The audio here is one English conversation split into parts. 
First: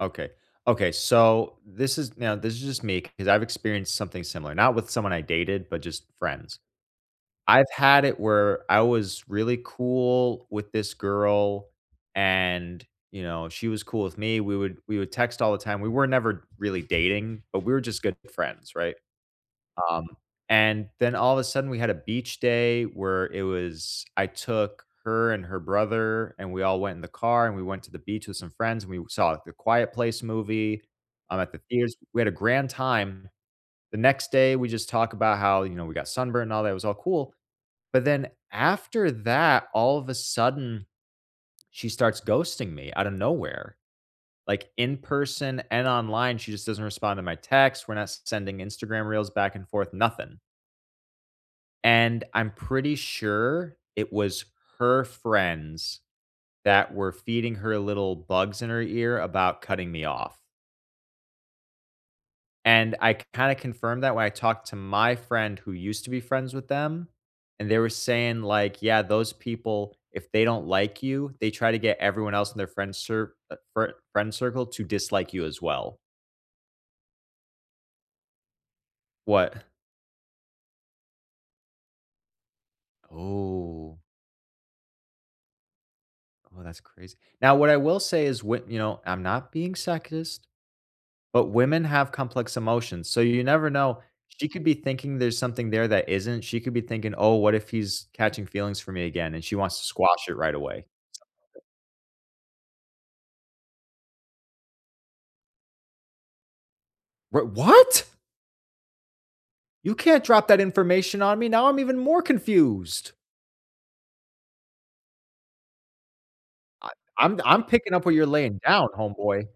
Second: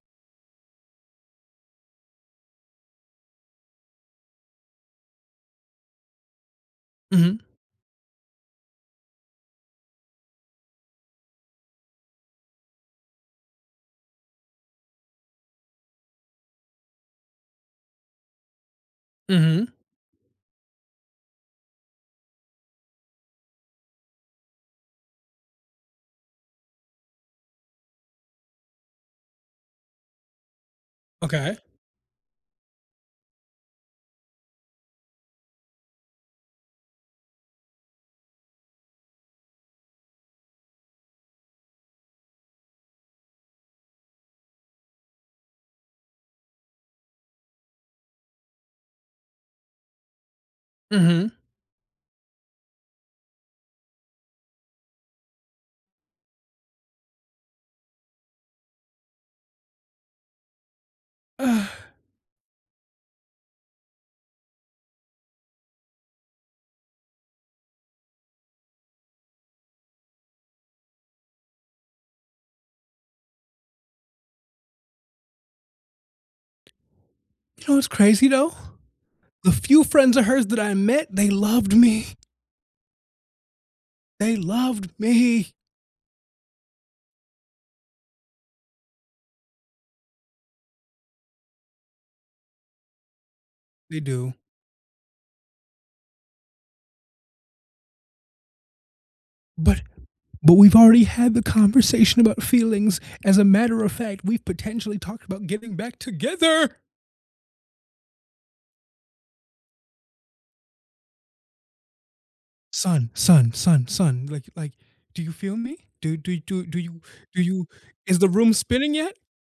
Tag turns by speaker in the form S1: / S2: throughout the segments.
S1: Okay, okay, so this is, now, this is just me 'cause I've experienced something similar, not with someone I dated, but just friends.
S2: Mhm.
S1: I've had it where I was really cool with this girl, and, you know, she was cool with me. We would we would text all the time. We were never really dating, but we were just good friends, right?
S2: Mhm.
S1: Um, and then all of a sudden we had a beach day where it was, I took her and her brother, and we all went in the car, and we went to the beach with some friends, and we saw The Quiet Place movie, I'm at
S2: Okay.
S1: the theaters, we had a grand time. The next day, we just talk about how, you know, we got sunburned and all that, it was all cool. But then after that, all of a sudden, she starts ghosting me out of nowhere, like, in person and online, she just doesn't respond to my texts. We're not sending Instagram reels back and forth, nothing.
S2: Mhm.
S1: And I'm pretty sure it was her friends that were feeding her little bugs in her ear about cutting me off.
S2: Ah.
S1: And I k kinda confirmed that when I talked to my friend who used to be friends with them, and they were saying, like, yeah, those people, if they don't like you, they try to get everyone else in their friend cir uh, fri friend circle to dislike you as well.
S2: You know, it's crazy though? The
S1: What?
S2: few friends of hers that I met, they loved me.
S1: Oh.
S2: They loved me.
S1: Oh, that's crazy. Now, what I will say is what, you know, I'm not being sexist. But, women have complex emotions, so you never
S2: They
S1: know.
S2: do.
S1: She could be thinking there's something there that isn't. She could be thinking, oh, what if he's catching feelings for me again, and she wants
S2: But
S1: to squash it
S2: but,
S1: right
S2: we've
S1: away.
S2: already had the conversation about feelings. As a matter of fact, we've potentially talked about getting back together.
S1: We what? You can't drop that information on me. Now I'm even more
S2: Son,
S1: confused.
S2: son, son, son, like like, do you feel me? Do, do, do, do
S1: I
S2: you,
S1: I'm
S2: do
S1: I'm
S2: you,
S1: picking up where
S2: is
S1: you're
S2: the room
S1: laying down,
S2: spinning yet?
S1: homeboy.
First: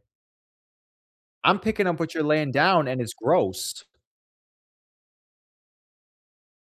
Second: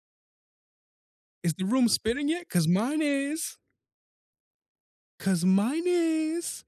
S2: Is
S1: I'm
S2: the
S1: picking
S2: room
S1: up what you're
S2: spinning yet?
S1: laying
S2: 'Cause
S1: down and
S2: mine
S1: it's
S2: is.
S1: gross.
S2: 'Cause mine is